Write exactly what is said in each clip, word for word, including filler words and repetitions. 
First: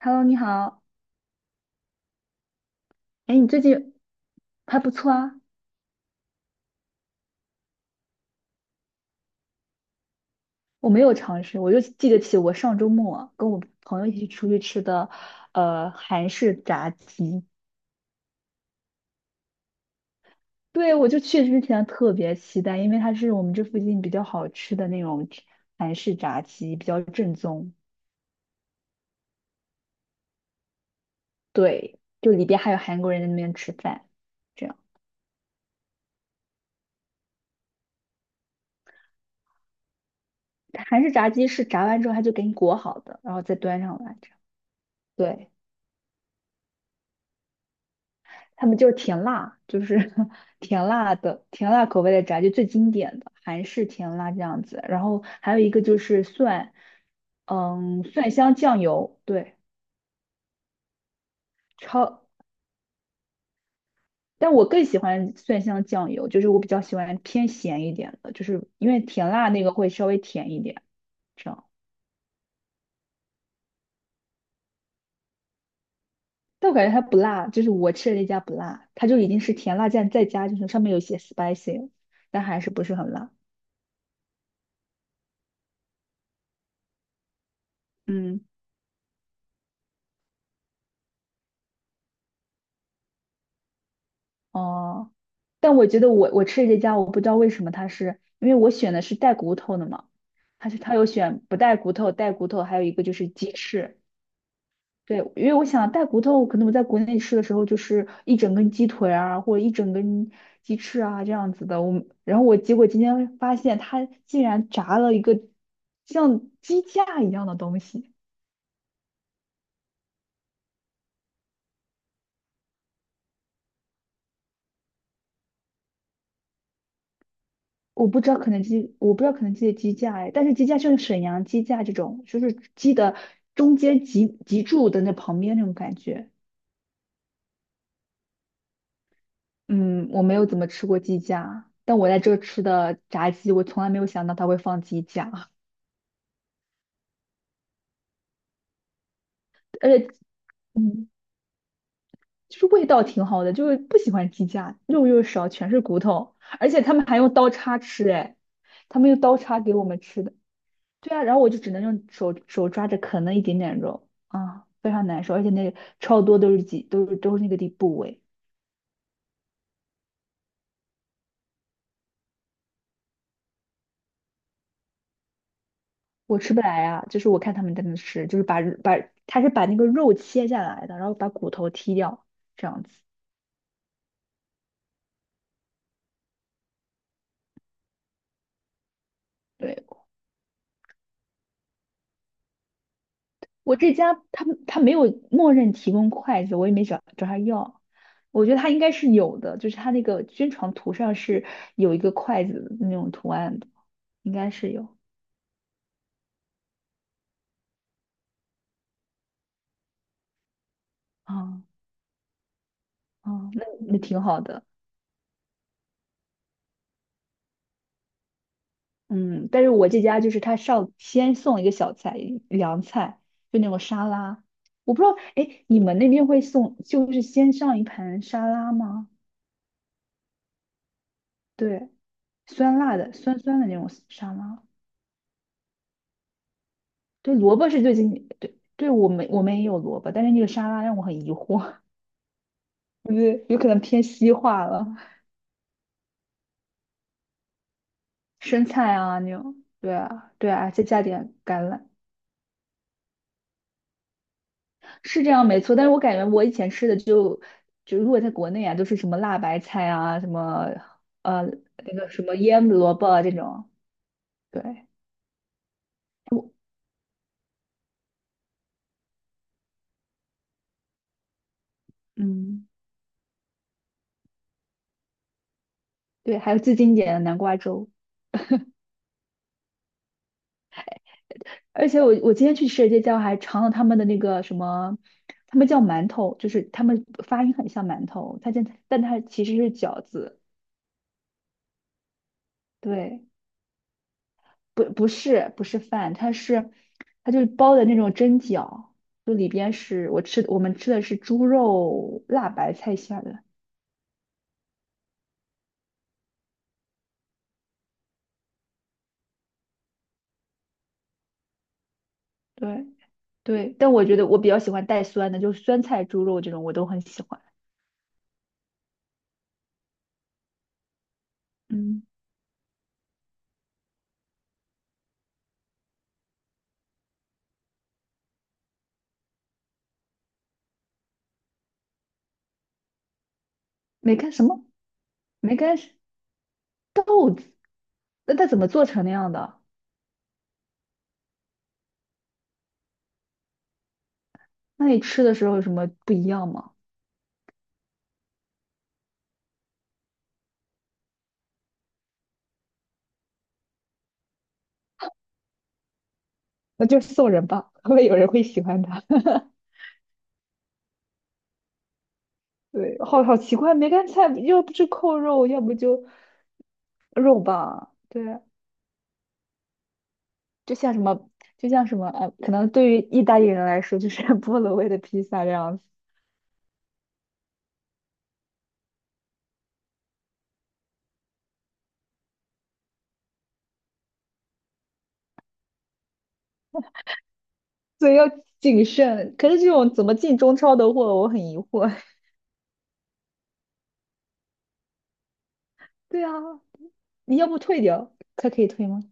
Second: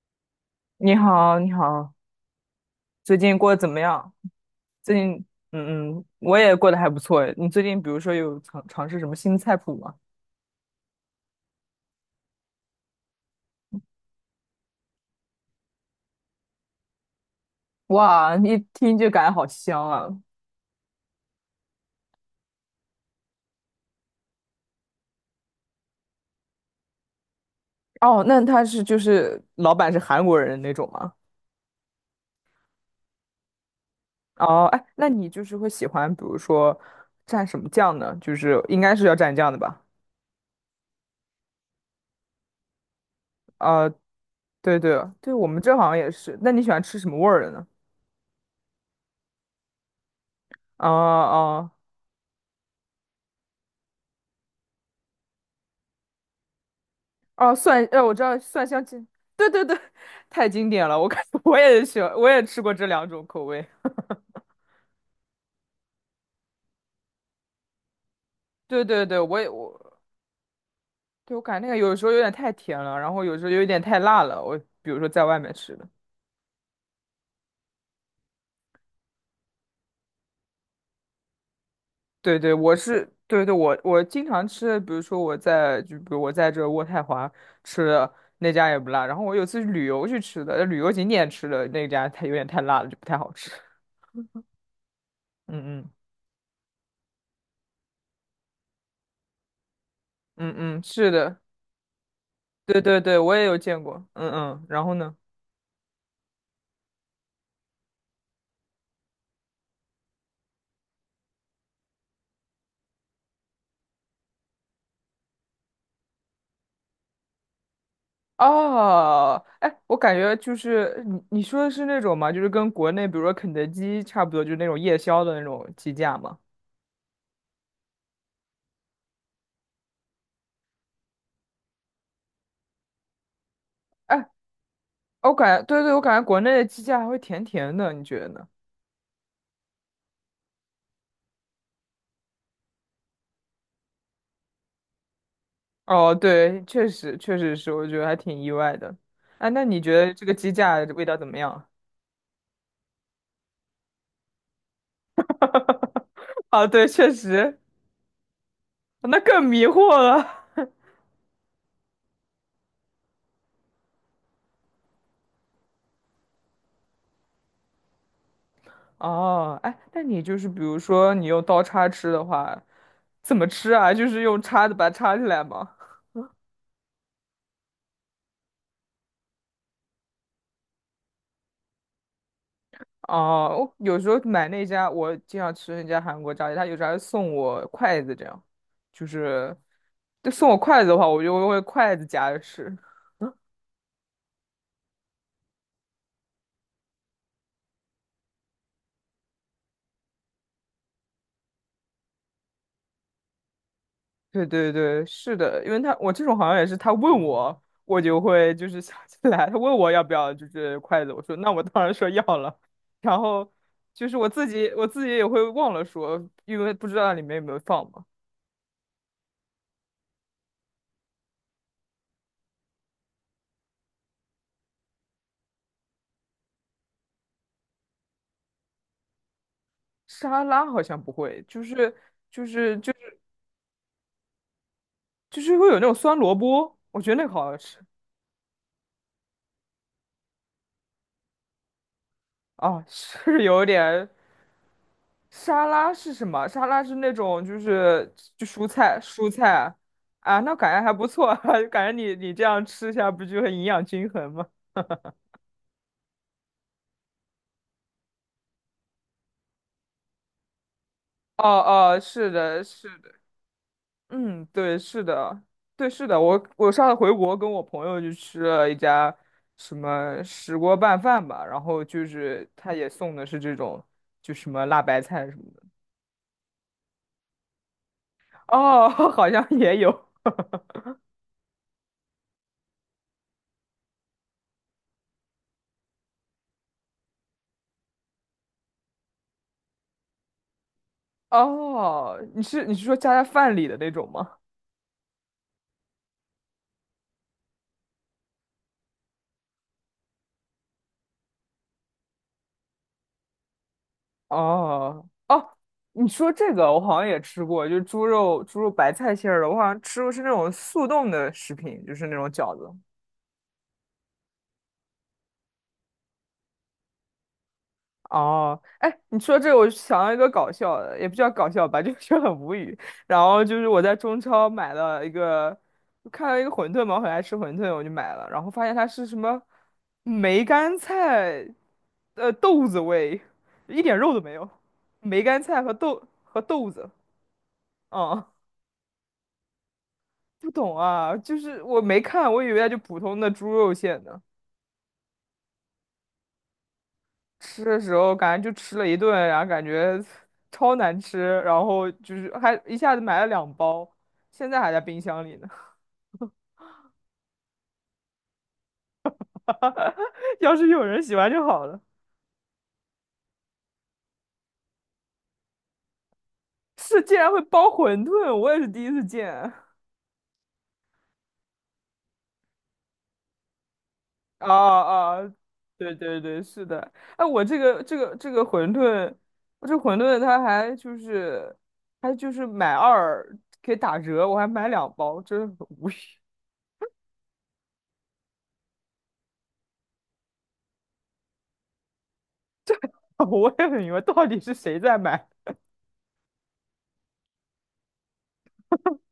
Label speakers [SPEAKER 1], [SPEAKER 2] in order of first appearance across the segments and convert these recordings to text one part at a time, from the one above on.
[SPEAKER 1] Hello，你好。
[SPEAKER 2] 你好，你好，最近
[SPEAKER 1] 哎，你
[SPEAKER 2] 过得
[SPEAKER 1] 最
[SPEAKER 2] 怎么
[SPEAKER 1] 近
[SPEAKER 2] 样？
[SPEAKER 1] 还不
[SPEAKER 2] 最
[SPEAKER 1] 错
[SPEAKER 2] 近，
[SPEAKER 1] 啊。
[SPEAKER 2] 嗯嗯，我也过得还不错诶。你最近比如说有尝尝试什么新菜谱吗？
[SPEAKER 1] 我没有尝试，我就记得起我上周末啊跟我朋友一起出去吃的，呃，韩式炸鸡。
[SPEAKER 2] 哇，一听就感觉好香啊！
[SPEAKER 1] 对，我就去之前特别期待，因为它是我们这附近比较好吃的那种韩式炸鸡，比较正宗。
[SPEAKER 2] 哦，那他是就是老板是韩国人那种吗？
[SPEAKER 1] 对，就里边还有韩国人在那边吃饭，
[SPEAKER 2] 哦，
[SPEAKER 1] 这样。
[SPEAKER 2] 哎，那你就是会喜欢，比如说蘸什么酱呢？就是应该是要蘸酱的吧？
[SPEAKER 1] 韩式炸鸡是炸完之后他就给你裹好的，然后再端
[SPEAKER 2] 啊、
[SPEAKER 1] 上来，这样。
[SPEAKER 2] 对对对，我
[SPEAKER 1] 对。
[SPEAKER 2] 们这好像也是。那你喜欢吃什么味儿的呢？
[SPEAKER 1] 他们就是甜辣，就是 甜
[SPEAKER 2] 啊
[SPEAKER 1] 辣的
[SPEAKER 2] 啊。哦
[SPEAKER 1] 甜辣口味的炸鸡最经典的韩式甜辣这样子。然后还有一个就是蒜，
[SPEAKER 2] 哦，蒜，呃，
[SPEAKER 1] 嗯，
[SPEAKER 2] 我知
[SPEAKER 1] 蒜
[SPEAKER 2] 道
[SPEAKER 1] 香
[SPEAKER 2] 蒜
[SPEAKER 1] 酱
[SPEAKER 2] 香鸡，
[SPEAKER 1] 油，
[SPEAKER 2] 对
[SPEAKER 1] 对，
[SPEAKER 2] 对对，太经典了，我感觉 我也喜欢，
[SPEAKER 1] 超。
[SPEAKER 2] 我也吃过这两种口味。
[SPEAKER 1] 但我更喜欢蒜香酱油，就是我比较喜欢偏咸一点的，就是
[SPEAKER 2] 对
[SPEAKER 1] 因为
[SPEAKER 2] 对对，
[SPEAKER 1] 甜
[SPEAKER 2] 我也
[SPEAKER 1] 辣那个会
[SPEAKER 2] 我，
[SPEAKER 1] 稍微甜一点，
[SPEAKER 2] 对我
[SPEAKER 1] 这
[SPEAKER 2] 感
[SPEAKER 1] 样。
[SPEAKER 2] 觉那个有时候有点太甜了，然后有时候有点太辣了。我比如说在外面吃的，
[SPEAKER 1] 但我感觉它不辣，就是我吃的那家不辣，它就已经是甜辣酱再加，就是上面有一些 spicy，了
[SPEAKER 2] 对
[SPEAKER 1] 但
[SPEAKER 2] 对，
[SPEAKER 1] 还是
[SPEAKER 2] 我
[SPEAKER 1] 不是
[SPEAKER 2] 是
[SPEAKER 1] 很辣。
[SPEAKER 2] 对对，我我经常吃的，比如说我在就比如我在这渥太华吃的
[SPEAKER 1] 嗯。
[SPEAKER 2] 那家也不辣，然后我有次旅游去吃的，旅游景点吃的那家它有点太辣了，就不太好吃。
[SPEAKER 1] 哦，但
[SPEAKER 2] 嗯
[SPEAKER 1] 我
[SPEAKER 2] 嗯
[SPEAKER 1] 觉得我我吃的这家，我不知道为什么它是，因为我选的是带骨头的嘛，
[SPEAKER 2] 嗯
[SPEAKER 1] 它是
[SPEAKER 2] 嗯，
[SPEAKER 1] 它有
[SPEAKER 2] 是的，
[SPEAKER 1] 选不带骨头、带骨头，还
[SPEAKER 2] 对
[SPEAKER 1] 有一
[SPEAKER 2] 对
[SPEAKER 1] 个就
[SPEAKER 2] 对，
[SPEAKER 1] 是
[SPEAKER 2] 我也
[SPEAKER 1] 鸡
[SPEAKER 2] 有见
[SPEAKER 1] 翅。
[SPEAKER 2] 过。嗯嗯，然后呢？
[SPEAKER 1] 对，因为我想带骨头，可能我在国内吃的时候就是一整根鸡腿啊，或者一整根鸡翅啊这样子的。我然后我结果今天发现它竟然炸了一个像鸡架一样的东西。
[SPEAKER 2] 哦，哎，我感觉就是你你说的是那种嘛，就是跟国内比如说肯德基差不多，就是那种夜宵的那种鸡架嘛。
[SPEAKER 1] 我不知道肯德基，我不知道肯德基的鸡架哎，但是鸡架就是沈阳鸡架这种，就是鸡的中间
[SPEAKER 2] 哎，
[SPEAKER 1] 脊脊柱的那
[SPEAKER 2] 我
[SPEAKER 1] 旁边
[SPEAKER 2] 感
[SPEAKER 1] 那
[SPEAKER 2] 觉
[SPEAKER 1] 种
[SPEAKER 2] 对对，
[SPEAKER 1] 感
[SPEAKER 2] 我感觉
[SPEAKER 1] 觉。
[SPEAKER 2] 国内的鸡架还会甜甜的，你觉得呢？
[SPEAKER 1] 嗯，我没有怎么吃过鸡架，但我在这儿吃的炸鸡，我从来没有想到它会放鸡架，
[SPEAKER 2] 哦，对，确实确实是，我觉得还挺意外的。哎，那你觉
[SPEAKER 1] 而且
[SPEAKER 2] 得这个鸡架味
[SPEAKER 1] 嗯，
[SPEAKER 2] 道怎么样？
[SPEAKER 1] 就是味道挺好的，就是不喜欢鸡架，肉又少，全是骨头，
[SPEAKER 2] 啊，
[SPEAKER 1] 而且
[SPEAKER 2] 对，
[SPEAKER 1] 他们
[SPEAKER 2] 确
[SPEAKER 1] 还用刀
[SPEAKER 2] 实，
[SPEAKER 1] 叉吃哎，他们
[SPEAKER 2] 那
[SPEAKER 1] 用刀
[SPEAKER 2] 更
[SPEAKER 1] 叉
[SPEAKER 2] 迷
[SPEAKER 1] 给我
[SPEAKER 2] 惑
[SPEAKER 1] 们吃的。
[SPEAKER 2] 了。
[SPEAKER 1] 对啊，然后我就只能用手手抓着啃那一点点肉，啊，非常难受，而且那个超多都是几都是都是那个地部位，
[SPEAKER 2] 哦，哎，那你就是比如说你用刀叉吃的话，怎么吃啊？就是用叉子把它叉起来吗？
[SPEAKER 1] 我吃不来啊。就是我看他们在那吃，就是把把他是把那个肉切下来的，然后把骨头剔掉这样子。
[SPEAKER 2] 哦，我有时候买那家，我经常吃那家韩国炸鸡，他有时候还送我筷子，这样，就是，
[SPEAKER 1] 对，
[SPEAKER 2] 就送我筷子的话，我就会筷子夹着吃。
[SPEAKER 1] 我这家他们他没有默认提供筷子，我也没找找他要。我觉得他应该是有的，就是他那个宣传图上是有一个筷子的那种图案的，应
[SPEAKER 2] 对
[SPEAKER 1] 该是
[SPEAKER 2] 对
[SPEAKER 1] 有。
[SPEAKER 2] 对，是的，因为他我这种好像也是，他问我，我就会就是想起来，他问我要不要就是筷子，我说那我
[SPEAKER 1] 啊
[SPEAKER 2] 当然说要了，然
[SPEAKER 1] 啊，
[SPEAKER 2] 后
[SPEAKER 1] 那那
[SPEAKER 2] 就是
[SPEAKER 1] 挺
[SPEAKER 2] 我
[SPEAKER 1] 好
[SPEAKER 2] 自
[SPEAKER 1] 的。
[SPEAKER 2] 己我自己也会忘了说，因为不知道里面有没有放嘛。
[SPEAKER 1] 嗯，但是我这家就是他上先送一个小菜，凉菜，就那种沙拉。我不知道，哎，你们那边会送，就是先上一盘沙拉吗？
[SPEAKER 2] 沙拉好像不会，就
[SPEAKER 1] 对，
[SPEAKER 2] 是就是
[SPEAKER 1] 酸
[SPEAKER 2] 就
[SPEAKER 1] 辣的，
[SPEAKER 2] 是
[SPEAKER 1] 酸酸的那种沙拉。
[SPEAKER 2] 就是会有那种酸萝卜，我觉得那个
[SPEAKER 1] 对，
[SPEAKER 2] 好好
[SPEAKER 1] 萝卜
[SPEAKER 2] 吃。
[SPEAKER 1] 是最近，对，对我们我们也有萝卜，但是那个沙拉让我很疑惑，
[SPEAKER 2] 哦，
[SPEAKER 1] 对，觉
[SPEAKER 2] 是
[SPEAKER 1] 得有
[SPEAKER 2] 有
[SPEAKER 1] 可能偏
[SPEAKER 2] 点
[SPEAKER 1] 西化了，
[SPEAKER 2] 沙拉是什么？沙拉是那种就是就
[SPEAKER 1] 生
[SPEAKER 2] 蔬
[SPEAKER 1] 菜
[SPEAKER 2] 菜
[SPEAKER 1] 啊
[SPEAKER 2] 蔬
[SPEAKER 1] 那种。
[SPEAKER 2] 菜
[SPEAKER 1] 对啊，
[SPEAKER 2] 啊，
[SPEAKER 1] 对
[SPEAKER 2] 那
[SPEAKER 1] 啊，
[SPEAKER 2] 感
[SPEAKER 1] 再
[SPEAKER 2] 觉还
[SPEAKER 1] 加
[SPEAKER 2] 不
[SPEAKER 1] 点
[SPEAKER 2] 错，
[SPEAKER 1] 橄
[SPEAKER 2] 感
[SPEAKER 1] 榄，
[SPEAKER 2] 觉你你这样吃下不就很营养均衡吗？
[SPEAKER 1] 是这样没错，但是我感觉我以前吃的就就如果在国内啊，都是什么辣白菜啊，什么呃
[SPEAKER 2] 哦
[SPEAKER 1] 那
[SPEAKER 2] 哦，
[SPEAKER 1] 个什
[SPEAKER 2] 是
[SPEAKER 1] 么
[SPEAKER 2] 的，
[SPEAKER 1] 腌萝
[SPEAKER 2] 是
[SPEAKER 1] 卜
[SPEAKER 2] 的，
[SPEAKER 1] 啊这种，
[SPEAKER 2] 嗯，对，
[SPEAKER 1] 对，
[SPEAKER 2] 是的，对，是的，我我上次回国跟我朋友去吃了一家什么石锅拌饭吧，然后就是
[SPEAKER 1] 嗯，
[SPEAKER 2] 他也送的是这种就什么辣白菜什么的，
[SPEAKER 1] 对，还有最经典的南瓜粥。
[SPEAKER 2] 哦，好像也有，
[SPEAKER 1] 而且我我今天去吃的这家还尝了他们的那个什么，他们叫馒头，就是他们发音很像馒头，它但但它其实是饺子，
[SPEAKER 2] 哦，你是你是说加在
[SPEAKER 1] 对。
[SPEAKER 2] 饭里的那种吗？
[SPEAKER 1] 不不是不是饭，它是它就是包的那种蒸饺，就里边是我吃我们吃的是猪肉辣白菜馅儿的，
[SPEAKER 2] 哦哦，你说这个我好像也吃过，就是猪肉猪肉白菜馅儿的，我好像吃过是那种速冻的食品，就是那种饺子。
[SPEAKER 1] 对对，但我觉得我比较喜欢带酸的，就是酸菜猪肉这种我都很喜欢。
[SPEAKER 2] 哦，哎，你说这个我想到一个搞笑的，也不叫搞笑吧，就
[SPEAKER 1] 嗯，
[SPEAKER 2] 是很无语。然后就是我在中超买了一个，看到一个馄饨嘛，我很爱吃馄饨，我就买了，然后发现它是什么梅干菜，呃，豆子味，一点肉
[SPEAKER 1] 梅
[SPEAKER 2] 都
[SPEAKER 1] 干
[SPEAKER 2] 没
[SPEAKER 1] 什
[SPEAKER 2] 有，
[SPEAKER 1] 么？
[SPEAKER 2] 梅干
[SPEAKER 1] 梅
[SPEAKER 2] 菜和
[SPEAKER 1] 干是
[SPEAKER 2] 豆和豆子，
[SPEAKER 1] 豆子，
[SPEAKER 2] 嗯
[SPEAKER 1] 那它怎么做成那样的？
[SPEAKER 2] 不懂啊，就是我没看，我以为它就普通的猪肉馅呢。
[SPEAKER 1] 那你吃的时候有什么不一样吗？
[SPEAKER 2] 吃的时候感觉就吃了一顿，然后感觉 超难吃，然后就是还一下子买了两包，现在还在冰箱里呢。
[SPEAKER 1] 那就送人吧，会不会有人会喜欢它？
[SPEAKER 2] 要是有人喜欢就好了。
[SPEAKER 1] 对，好好奇怪，梅干菜要不就扣肉，要不就
[SPEAKER 2] 是，竟然会
[SPEAKER 1] 肉
[SPEAKER 2] 包
[SPEAKER 1] 吧，
[SPEAKER 2] 馄饨，
[SPEAKER 1] 对。
[SPEAKER 2] 我也是第一次见。
[SPEAKER 1] 就像什么，就像什么，呃，可能对于意大利人来说，就是
[SPEAKER 2] 啊
[SPEAKER 1] 菠萝味的披
[SPEAKER 2] 啊，
[SPEAKER 1] 萨这样子，
[SPEAKER 2] 对对对，是的。哎，我这个这个这个馄饨，我这馄饨它还就是还就是买二可以打折，我还买两包，真的很无语。
[SPEAKER 1] 所以要谨慎。可是这种怎么进中超的货，我很疑惑。
[SPEAKER 2] 我也很疑惑，到底是谁在买？
[SPEAKER 1] 对啊，你要不退掉，它可以退吗？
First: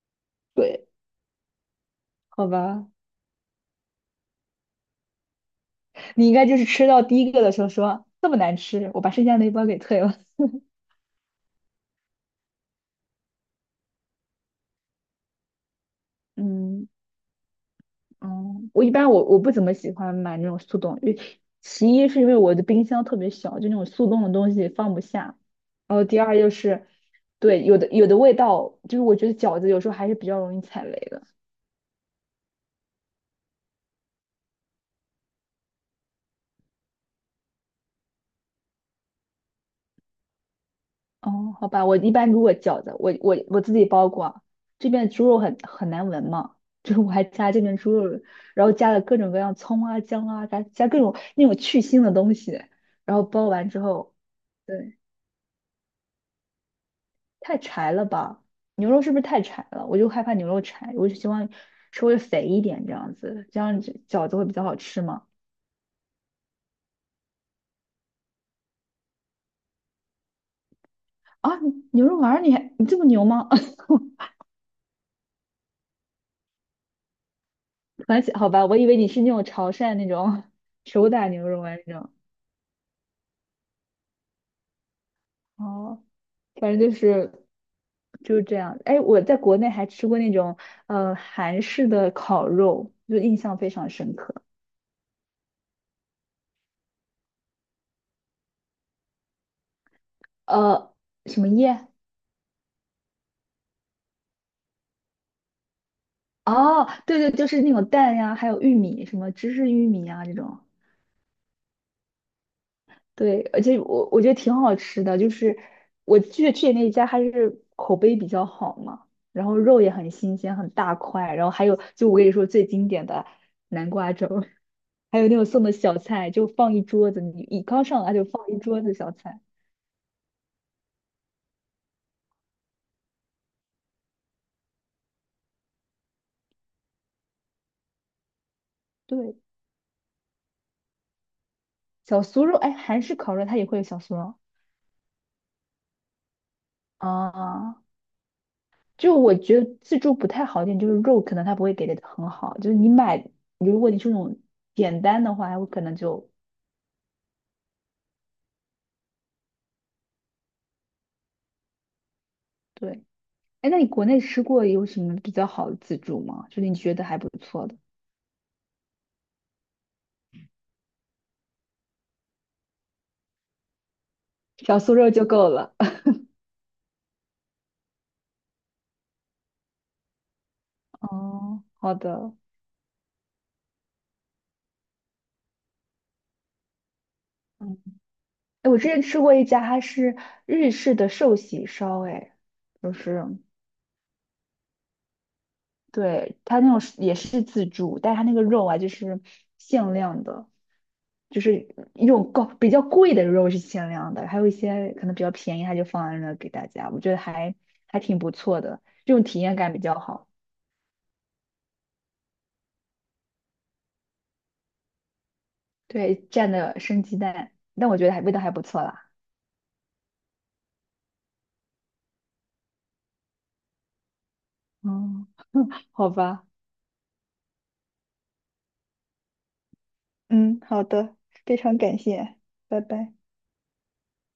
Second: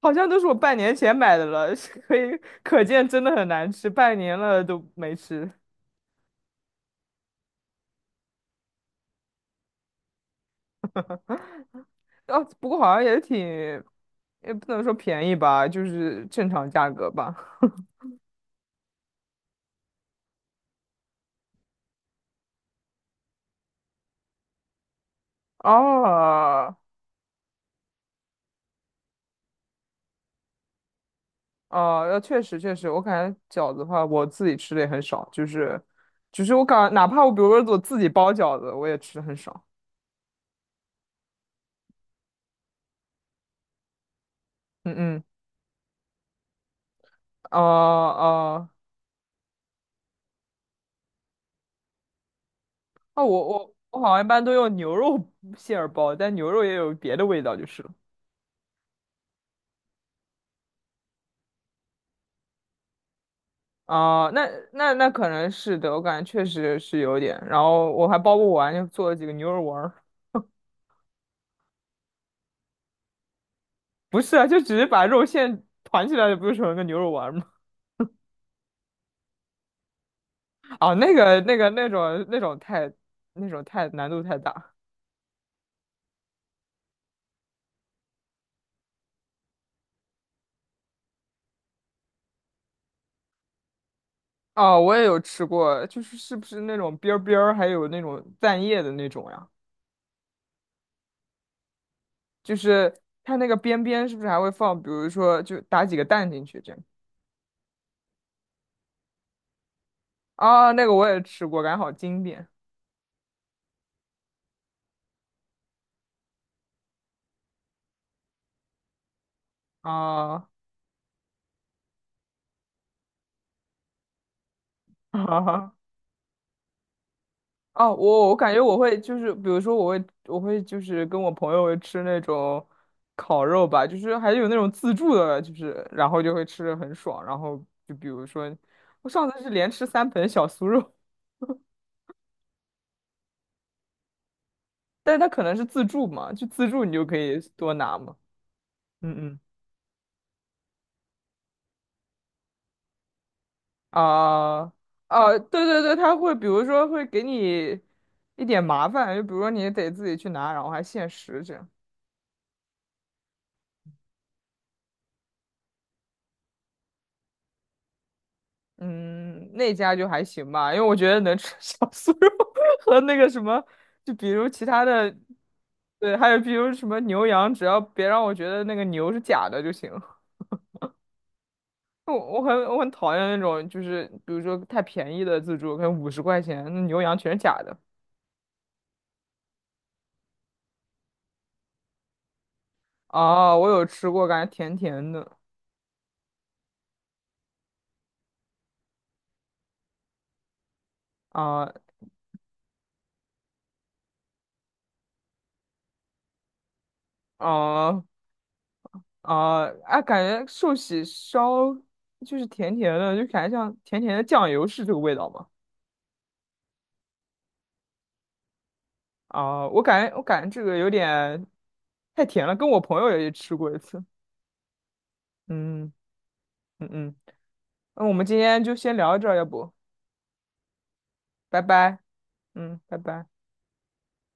[SPEAKER 2] 好像都是我半
[SPEAKER 1] 对，
[SPEAKER 2] 年前买的了，是可以
[SPEAKER 1] 好
[SPEAKER 2] 可
[SPEAKER 1] 吧，
[SPEAKER 2] 见真的很难吃，半年了都没吃。
[SPEAKER 1] 你应该就是吃到第一个的时候说这么难吃，我把剩下那一包给退了。
[SPEAKER 2] 哦，不过好像也挺，也不能说便宜吧，就是正常价
[SPEAKER 1] 嗯，
[SPEAKER 2] 格吧。
[SPEAKER 1] 嗯，我一般我我不怎么喜欢买那种速冻，因为其一是因为我的冰箱特别小，就那种速冻的东西放不下，然后第二就
[SPEAKER 2] 哦，
[SPEAKER 1] 是，对，有的有的味道，就是我觉得饺子有时候还是比较容易踩雷的。
[SPEAKER 2] 哦，呃确实确实，我感觉饺子的话，我自己吃的也很少，就是，就是我感，哪怕我比如说我自己包饺子，我也吃的很少。
[SPEAKER 1] 哦，好吧，我一般如果饺子，我我我自己包过啊，这
[SPEAKER 2] 嗯
[SPEAKER 1] 边
[SPEAKER 2] 嗯，
[SPEAKER 1] 猪肉很很难闻嘛，就是我还加
[SPEAKER 2] 哦
[SPEAKER 1] 这边猪肉，然
[SPEAKER 2] 哦
[SPEAKER 1] 后加了各种各样葱啊、姜啊，加加各种那种去腥的东西，然后
[SPEAKER 2] 啊，我
[SPEAKER 1] 包完
[SPEAKER 2] 我
[SPEAKER 1] 之
[SPEAKER 2] 我好
[SPEAKER 1] 后，
[SPEAKER 2] 像一般都用牛
[SPEAKER 1] 对。
[SPEAKER 2] 肉 馅儿包，但牛肉也有别的味道
[SPEAKER 1] 太
[SPEAKER 2] 就是
[SPEAKER 1] 柴
[SPEAKER 2] 了。
[SPEAKER 1] 了吧？牛肉是不是太柴了？我就害怕牛肉柴，我就希望稍微肥一点这样子，这样子
[SPEAKER 2] 啊、
[SPEAKER 1] 饺子会
[SPEAKER 2] 那
[SPEAKER 1] 比较好
[SPEAKER 2] 那
[SPEAKER 1] 吃
[SPEAKER 2] 那
[SPEAKER 1] 嘛。
[SPEAKER 2] 可能是的，我感觉确实是有点。然后我还包不完，就做了几个牛肉丸儿。
[SPEAKER 1] 啊，牛肉丸儿你还你这么牛吗？
[SPEAKER 2] 不是啊，就只是把肉馅团起来，不就成了个牛肉丸儿吗？
[SPEAKER 1] 反正好吧，我以为你是那种潮汕那种
[SPEAKER 2] 啊，
[SPEAKER 1] 手
[SPEAKER 2] 那
[SPEAKER 1] 打
[SPEAKER 2] 个
[SPEAKER 1] 牛
[SPEAKER 2] 那
[SPEAKER 1] 肉
[SPEAKER 2] 个
[SPEAKER 1] 丸
[SPEAKER 2] 那
[SPEAKER 1] 那种。
[SPEAKER 2] 种那种太那种太难度太大。
[SPEAKER 1] 哦，反正就是就是这样。哎，我在国内还吃过那种呃韩式的烤肉，就印象非常深刻。
[SPEAKER 2] 哦，我也有吃过，就是是不是那种边儿边儿，还有那种蛋液的那种呀？
[SPEAKER 1] 呃，什么叶？
[SPEAKER 2] 就是它那个边边是不是还会放，比如说就打几个蛋进去这样？
[SPEAKER 1] 哦，对对，就是那种蛋呀，还有玉米，什么芝士玉米啊这种。
[SPEAKER 2] 啊，那个我也吃过，感觉好经典
[SPEAKER 1] 对，而且我我觉得挺好吃的，就是我去去的那一家还是口碑比较好嘛，然后肉也很新
[SPEAKER 2] 啊！
[SPEAKER 1] 鲜，很大块，然后还有就我跟你说最经典的南瓜粥，还有那种送
[SPEAKER 2] 哦，
[SPEAKER 1] 的小菜，就放一桌子，你一刚
[SPEAKER 2] 啊
[SPEAKER 1] 上来就
[SPEAKER 2] 我我
[SPEAKER 1] 放
[SPEAKER 2] 感
[SPEAKER 1] 一
[SPEAKER 2] 觉我
[SPEAKER 1] 桌子
[SPEAKER 2] 会
[SPEAKER 1] 小
[SPEAKER 2] 就是，
[SPEAKER 1] 菜。
[SPEAKER 2] 比如说我会我会就是跟我朋友吃那种烤肉吧，就是还有那种自助的，就是然后就会吃的很爽。然后就比如说，我上
[SPEAKER 1] 对，
[SPEAKER 2] 次是连吃三盆小酥肉，
[SPEAKER 1] 小酥肉，哎，韩式烤肉它也会有小酥肉
[SPEAKER 2] 但是它可能是自助嘛，就自助你就可以多
[SPEAKER 1] 啊。
[SPEAKER 2] 拿嘛。嗯
[SPEAKER 1] 就我
[SPEAKER 2] 嗯
[SPEAKER 1] 觉得自助不太好一点，就是肉可能它不会给的很好，就是你买，如果你是那种
[SPEAKER 2] 啊
[SPEAKER 1] 简单的
[SPEAKER 2] 啊，
[SPEAKER 1] 话，
[SPEAKER 2] 对
[SPEAKER 1] 我
[SPEAKER 2] 对
[SPEAKER 1] 可能
[SPEAKER 2] 对，他
[SPEAKER 1] 就
[SPEAKER 2] 会比如说会给你一点麻烦，就比如说你得自己去拿，然后还限时这样。
[SPEAKER 1] 对。哎，那你国内吃过有什么比较好的自助吗？就是你觉得还不错的。
[SPEAKER 2] 嗯，那家就还行吧，因为我觉得能吃 小酥肉和那个什么，就比如其
[SPEAKER 1] 小
[SPEAKER 2] 他
[SPEAKER 1] 酥肉
[SPEAKER 2] 的，
[SPEAKER 1] 就够了。
[SPEAKER 2] 对，还有比如什么牛羊，只要别让我觉得那个牛是假的就行。
[SPEAKER 1] 哦，好
[SPEAKER 2] 我
[SPEAKER 1] 的。
[SPEAKER 2] 我很我很讨厌那种，就是比如说太便宜的自助，可能五十块钱，那牛羊全是假的。
[SPEAKER 1] 嗯，哎，我之前吃过一家，它是日式的寿喜烧，哎，就是
[SPEAKER 2] 哦，我有吃过，感觉甜甜的。
[SPEAKER 1] 对它那种是也是自助，但是它那个肉啊，就是限量的，就是
[SPEAKER 2] 啊
[SPEAKER 1] 一种高比较贵的肉是限量的，还有一些可能比较便宜，它就放在那给大家，我觉得还还
[SPEAKER 2] 啊
[SPEAKER 1] 挺不错的，这种体验
[SPEAKER 2] 啊！
[SPEAKER 1] 感比较
[SPEAKER 2] 哎，感
[SPEAKER 1] 好。
[SPEAKER 2] 觉寿喜烧就是甜甜的，就感觉像甜甜的酱油，是这个味道吗？
[SPEAKER 1] 对，蘸的生鸡蛋，但我觉得还味道还不错啦。
[SPEAKER 2] 啊，我感觉我感觉这个有点太甜了，跟我朋友也吃过一次。
[SPEAKER 1] 嗯，
[SPEAKER 2] 嗯
[SPEAKER 1] 好吧，
[SPEAKER 2] 嗯嗯，那我们今天就先聊到这儿，要不，
[SPEAKER 1] 嗯，好的，非
[SPEAKER 2] 拜
[SPEAKER 1] 常
[SPEAKER 2] 拜。
[SPEAKER 1] 感谢，
[SPEAKER 2] 嗯，
[SPEAKER 1] 拜
[SPEAKER 2] 拜
[SPEAKER 1] 拜。
[SPEAKER 2] 拜。